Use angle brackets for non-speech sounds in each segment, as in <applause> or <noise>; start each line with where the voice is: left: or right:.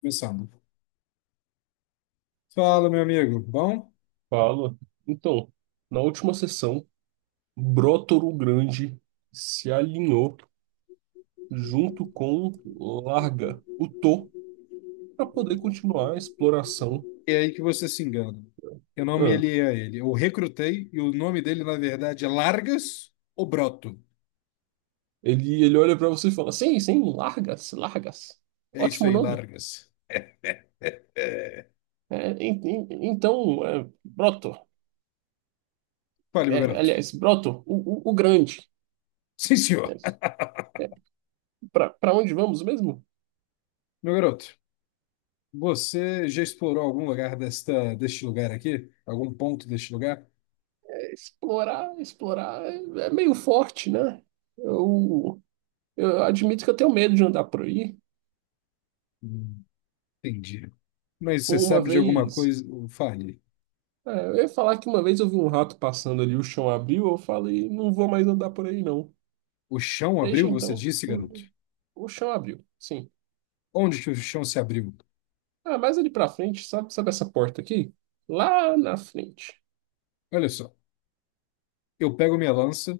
left: Começando. Fala, meu amigo. Bom,
right: Fala. Então, na última sessão, Brotoru Grande se alinhou junto com Larga, o Tô, para poder continuar a exploração.
left: é aí que você se engana. Eu não me
right: Ah,
left: aliei a ele. Eu recrutei e o nome dele, na verdade, é Largas ou Broto.
right: ele olha para você e fala: Sim, sim, Largas, Largas.
left: É isso
right: Ótimo
left: aí,
right: nome.
left: Largas. <laughs>
right: É, então, é, Broto,
left: Fale, meu
right: é,
left: garoto.
right: aliás, Broto, o Grande.
left: Sim, senhor.
right: É,
left: <laughs>
right: é, Para onde vamos mesmo?
left: Meu garoto, você já explorou algum lugar deste lugar aqui? Algum ponto deste lugar?
right: É, explorar, explorar é meio forte, né? Eu. Eu admito que eu tenho medo de andar por aí.
left: Hum, entendi. Mas você
right: Uma
left: sabe de alguma
right: vez.
left: coisa? Fale.
right: Eu ia falar que uma vez eu vi um rato passando ali, o chão abriu, eu falei, não vou mais andar por aí, não.
left: O chão
right: Deixa
left: abriu, você
right: então.
left: disse,
right: O,
left: garoto?
right: o chão abriu, sim.
left: Onde que o chão se abriu?
right: Ah, mas ali pra frente, sabe essa porta aqui? Lá na frente.
left: Olha só. Eu pego minha lança,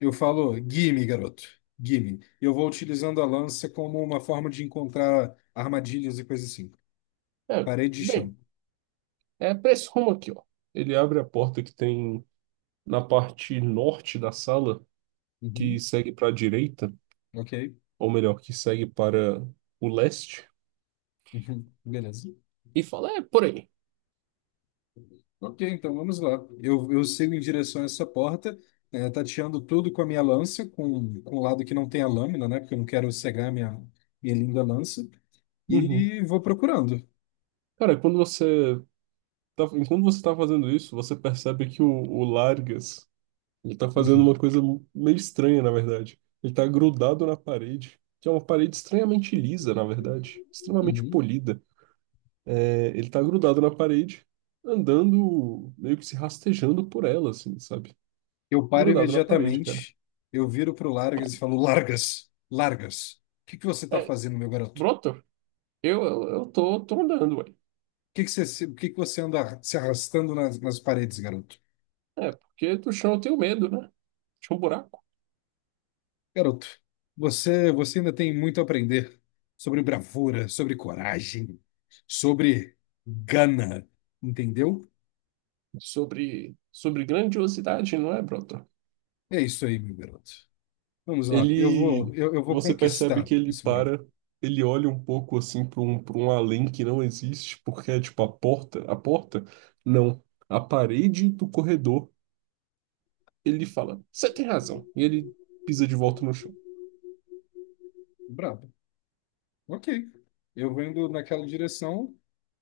left: eu falo, gimme, garoto, gimme. E eu vou utilizando a lança como uma forma de encontrar armadilhas e coisas assim.
right: É,
left: Parede e
right: bem,
left: chão.
right: é pra esse rumo aqui, ó. Ele abre a porta que tem na parte norte da sala, que
left: Uhum,
right: segue pra direita,
left: ok.
right: ou melhor, que segue para o leste,
left: Uhum, beleza.
right: e fala, é por aí.
left: Ok, então vamos lá. Eu sigo em direção a essa porta, tateando tudo com a minha lança, com o lado que não tem a lâmina, né? Porque eu não quero cegar minha linda lança.
right: Uhum.
left: E vou procurando.
right: Cara, enquanto você tá fazendo isso, você percebe que o Largas, ele tá fazendo uma coisa meio estranha, na verdade. Ele tá grudado na parede, que é uma parede estranhamente lisa, na verdade, extremamente
left: <laughs>
right: polida. Ele tá grudado na parede, andando, meio que se rastejando por ela, assim, sabe?
left: Eu paro
right: Grudado na parede, cara.
left: imediatamente, eu viro pro Largas e falo, Largas, Largas, o que que você está
right: É,
left: fazendo, meu garoto? O
right: Broto, eu tô andando, ué.
left: que que você, o que que você anda se arrastando nas paredes, garoto?
right: Porque do chão eu tenho medo, né? Tinha um buraco
left: Garoto, você ainda tem muito a aprender sobre bravura, sobre coragem, sobre gana, entendeu?
right: sobre grandiosidade, não é, broto?
left: É isso aí, meu garoto. Vamos lá,
right: Ele,
left: eu vou
right: Você percebe
left: conquistar
right: que ele
left: esse brabo.
right: para, ele olha um pouco assim para um além que não existe, porque é tipo a porta, não, a parede do corredor. Ele fala, você tem razão. E ele pisa de volta no chão.
left: Brabo. Ok. Eu vou indo naquela direção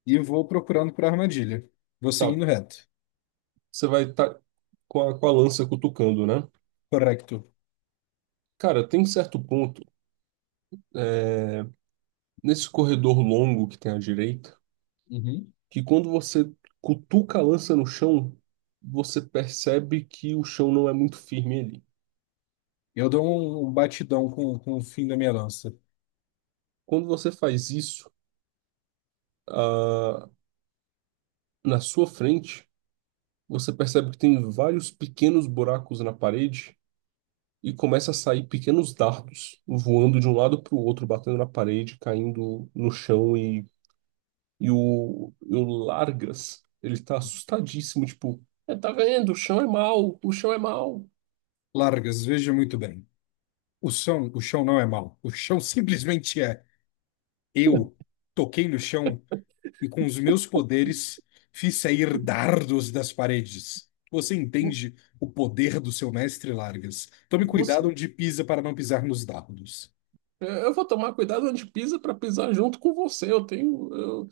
left: e vou procurando por armadilha. Vou
right: Tá,
left: seguindo reto.
right: você vai estar com a lança cutucando, né?
left: Correto.
right: Cara, tem certo ponto, é, nesse corredor longo que tem à direita,
left: Uhum.
right: que quando você cutuca a lança no chão, você percebe que o chão não é muito firme ali.
left: Eu dou um batidão com o fim da minha lança.
right: Quando você faz isso, ah, na sua frente, você percebe que tem vários pequenos buracos na parede e começa a sair pequenos dardos voando de um lado para o outro, batendo na parede, caindo no chão e o Largas, ele tá assustadíssimo, tipo, "É, tá vendo? O chão é mau, o chão é mau.
left: Largas, veja muito bem. O chão não é mau. O chão simplesmente é. Eu toquei no chão e com os meus poderes fiz sair dardos das paredes. Você
right: Vo-
left: entende o poder do seu mestre Largas. Tome cuidado
right: Você,
left: onde pisa para não pisar nos dardos.
right: eu vou tomar cuidado onde pisa para pisar junto com você.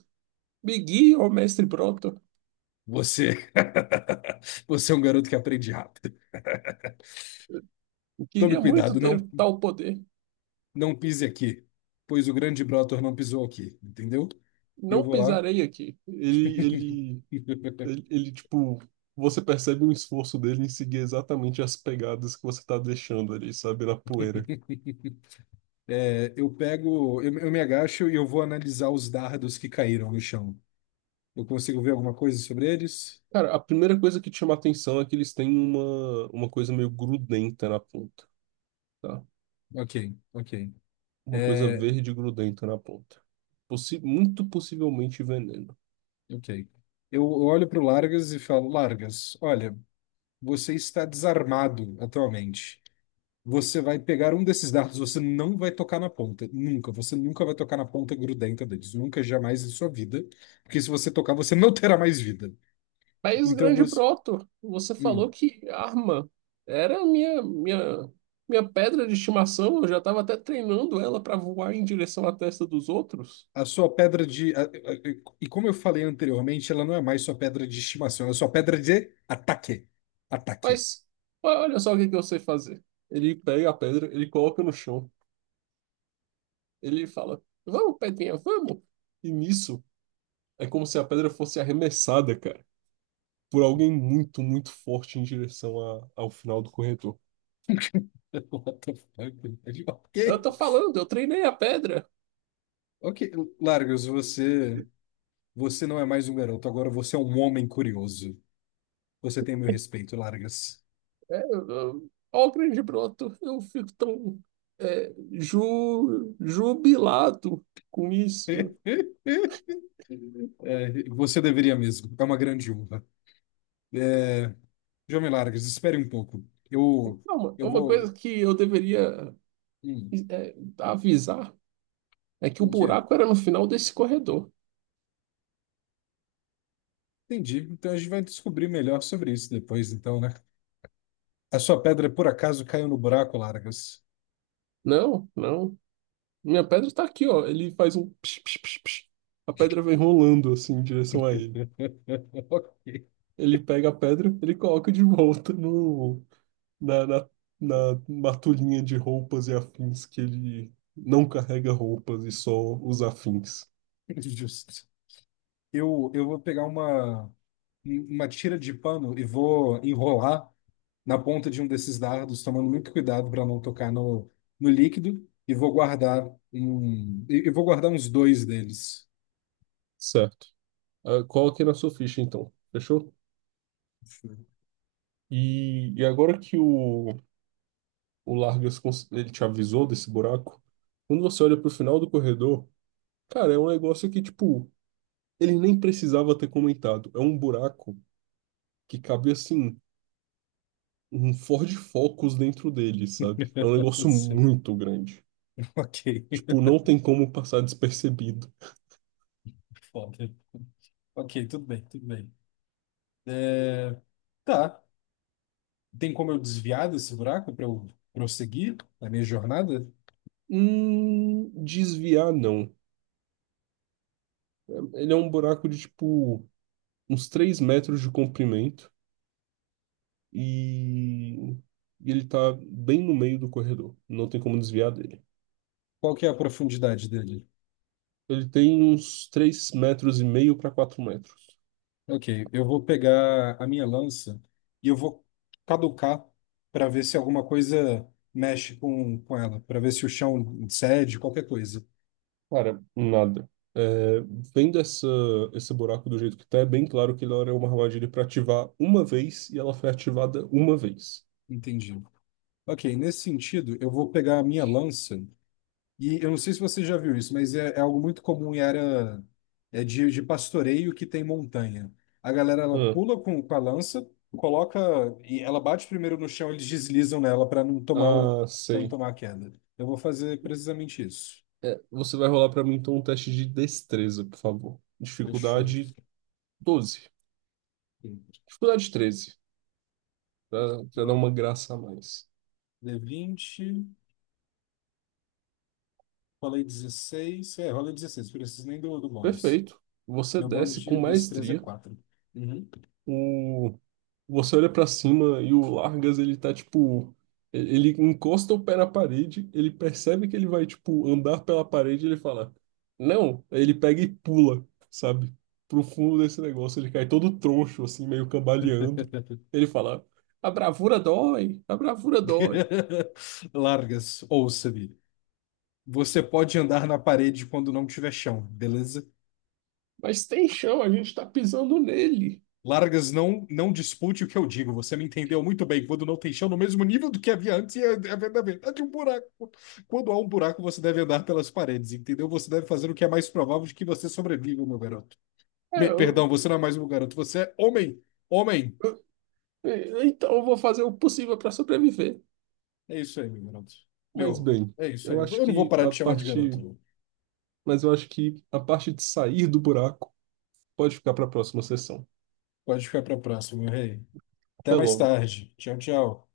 right: Me guia, ó mestre Broto.
left: Você, <laughs> você é um garoto que aprende rápido.
right: Eu
left: Tome
right: queria muito
left: cuidado,
right: ter tal poder.
left: não pise aqui, pois o grande Brotor não pisou aqui, entendeu? E eu
right: Não
left: vou lá.
right: pisarei aqui. Ele, ele,
left: <laughs>
right: ele, ele, tipo, você percebe um esforço dele em seguir exatamente as pegadas que você tá deixando ali, sabe, na poeira.
left: É, eu me agacho e eu vou analisar os dardos que caíram no chão. Eu consigo ver alguma coisa sobre eles?
right: Cara, a primeira coisa que te chama a atenção é que eles têm uma coisa meio grudenta na ponta, tá?
left: Ok, ok.
right: Uma coisa
left: É,
right: verde grudenta na ponta. Possi Muito possivelmente veneno.
left: ok. Eu olho para o Largas e falo, Largas, olha, você está desarmado atualmente. Você vai pegar um desses dardos, você não vai tocar na ponta. Nunca. Você nunca vai tocar na ponta grudenta deles. Nunca, jamais em sua vida. Porque se você tocar, você não terá mais vida.
right: Mas,
left: Então
right: grande
left: você.
right: Proto, você
left: Hum,
right: falou que arma era a minha pedra de estimação. Eu já estava até treinando ela para voar em direção à testa dos outros.
left: a sua pedra de. E como eu falei anteriormente, ela não é mais sua pedra de estimação, ela é sua pedra de ataque. Ataque.
right: Mas olha só o que que eu sei fazer. Ele pega a pedra, ele coloca no chão. Ele fala: Vamos, pedrinha, vamos. E nisso, é como se a pedra fosse arremessada, cara, por alguém muito, muito forte em direção ao final do corredor.
left: <laughs> What the fuck? <laughs>
right: Eu
left: Ok.
right: tô falando, eu treinei a pedra.
left: Ok, Largos, você não é mais um garoto, agora você é um homem curioso. Você tem meu respeito, Largas.
right: Ó, o grande broto, eu fico tão jubilado com isso.
left: <laughs> É, você deveria mesmo, é uma grande honra. É, jovem Largas, espere um pouco. Eu,
right: Não, uma é
left: eu
right: uma
left: vou.
right: coisa que eu deveria
left: Hum,
right: é, avisar é que o
left: o quê?
right: buraco era no final desse corredor.
left: Entendi. Então a gente vai descobrir melhor sobre isso depois, então, né? A sua pedra por acaso caiu no buraco, Largas?
right: Não, não. Minha pedra está aqui, ó. Ele faz um psh, psh, psh, psh. A pedra vem rolando assim em direção a ele.
left: <laughs> Ok,
right: Ele pega a pedra, ele coloca de volta no, na, na, na matulhinha de roupas e afins que ele não carrega roupas e só os afins.
left: justo. Eu vou pegar uma tira de pano e vou enrolar na ponta de um desses dardos, tomando muito cuidado para não tocar no líquido, e vou guardar e vou guardar uns dois deles.
right: Certo. Ah, coloque na sua ficha, então. Fechou? E agora que o Largas ele te avisou desse buraco, quando você olha pro final do corredor, cara, é um negócio que, tipo, ele nem precisava ter comentado. É um buraco que cabe assim, um Ford Focus dentro dele, sabe? É um
left: <laughs>
right: negócio
left: Sim.
right: muito grande.
left: Ok,
right: Tipo, não tem como passar despercebido.
left: foda. Ok, tudo bem, tudo bem. É, tá. Tem como eu desviar desse buraco para eu prosseguir a minha jornada?
right: Desviar, não. Ele é um buraco de, tipo, uns 3 metros de comprimento e... e ele tá bem no meio do corredor. Não tem como desviar dele.
left: Qual que é a profundidade dele?
right: Ele tem uns 3,5 metros para 4 metros.
left: Ok, eu vou pegar a minha lança e eu vou caducar para ver se alguma coisa mexe com ela, para ver se o chão cede, qualquer coisa.
right: Cara, nada. É, Vendo essa, esse buraco do jeito que tá, é bem claro que ele era uma armadilha pra ativar uma vez e ela foi ativada uma vez.
left: Entendi. Ok, nesse sentido, eu vou pegar a minha lança e eu não sei se você já viu isso, mas é, é algo muito comum em área é de pastoreio que tem montanha. A galera ela
right: Ah,
left: pula com a lança, coloca e ela bate primeiro no chão, eles deslizam nela para não tomar
right: ah,
left: para não
right: sei.
left: tomar a queda. Eu vou fazer precisamente isso.
right: Você vai rolar pra mim então um teste de destreza, por favor.
left: Deixa eu ver.
right: Dificuldade 12. Dificuldade 13, pra dar uma graça a mais.
left: D20. Falei 16. É, rolei 16. Preciso nem do bônus.
right: Perfeito. Você
left: Meu bônus
right: desce
left: de
right: com
left: destreza é
right: maestria.
left: 4. Uhum.
right: o, Você olha pra cima e o Largas, ele tá tipo. Ele encosta o pé na parede, ele percebe que ele vai, tipo, andar pela parede e ele fala: Não! Aí ele pega e pula, sabe? Pro fundo desse negócio. Ele cai todo troncho, assim, meio cambaleando. Ele fala: A bravura dói, a bravura dói.
left: <laughs> Largas, ouça-me. Você pode andar na parede quando não tiver chão, beleza?
right: Mas tem chão, a gente tá pisando nele.
left: Largas, não dispute o que eu digo. Você me entendeu muito bem. Quando não tem chão, no mesmo nível do que havia antes, é a verdade é de um buraco. Quando há um buraco, você deve andar pelas paredes, entendeu? Você deve fazer o que é mais provável de que você sobreviva, meu garoto.
right: É,
left: Perdão,
right: eu...
left: você não é mais um garoto, você é homem. Homem.
right: Então eu vou fazer o possível pra sobreviver.
left: É isso aí, meu garoto.
right: Mas
left: Meu,
right: bem,
left: é isso
right: eu
left: aí.
right: acho
left: Eu não vou
right: que
left: parar
right: a
left: de chamar de
right: parte.
left: garoto.
right: Mas eu acho que a parte de sair do buraco pode ficar para a próxima sessão.
left: Pode ficar para a próxima, meu rei. Até
right: Até
left: mais
right: logo.
left: tarde. Tchau, tchau.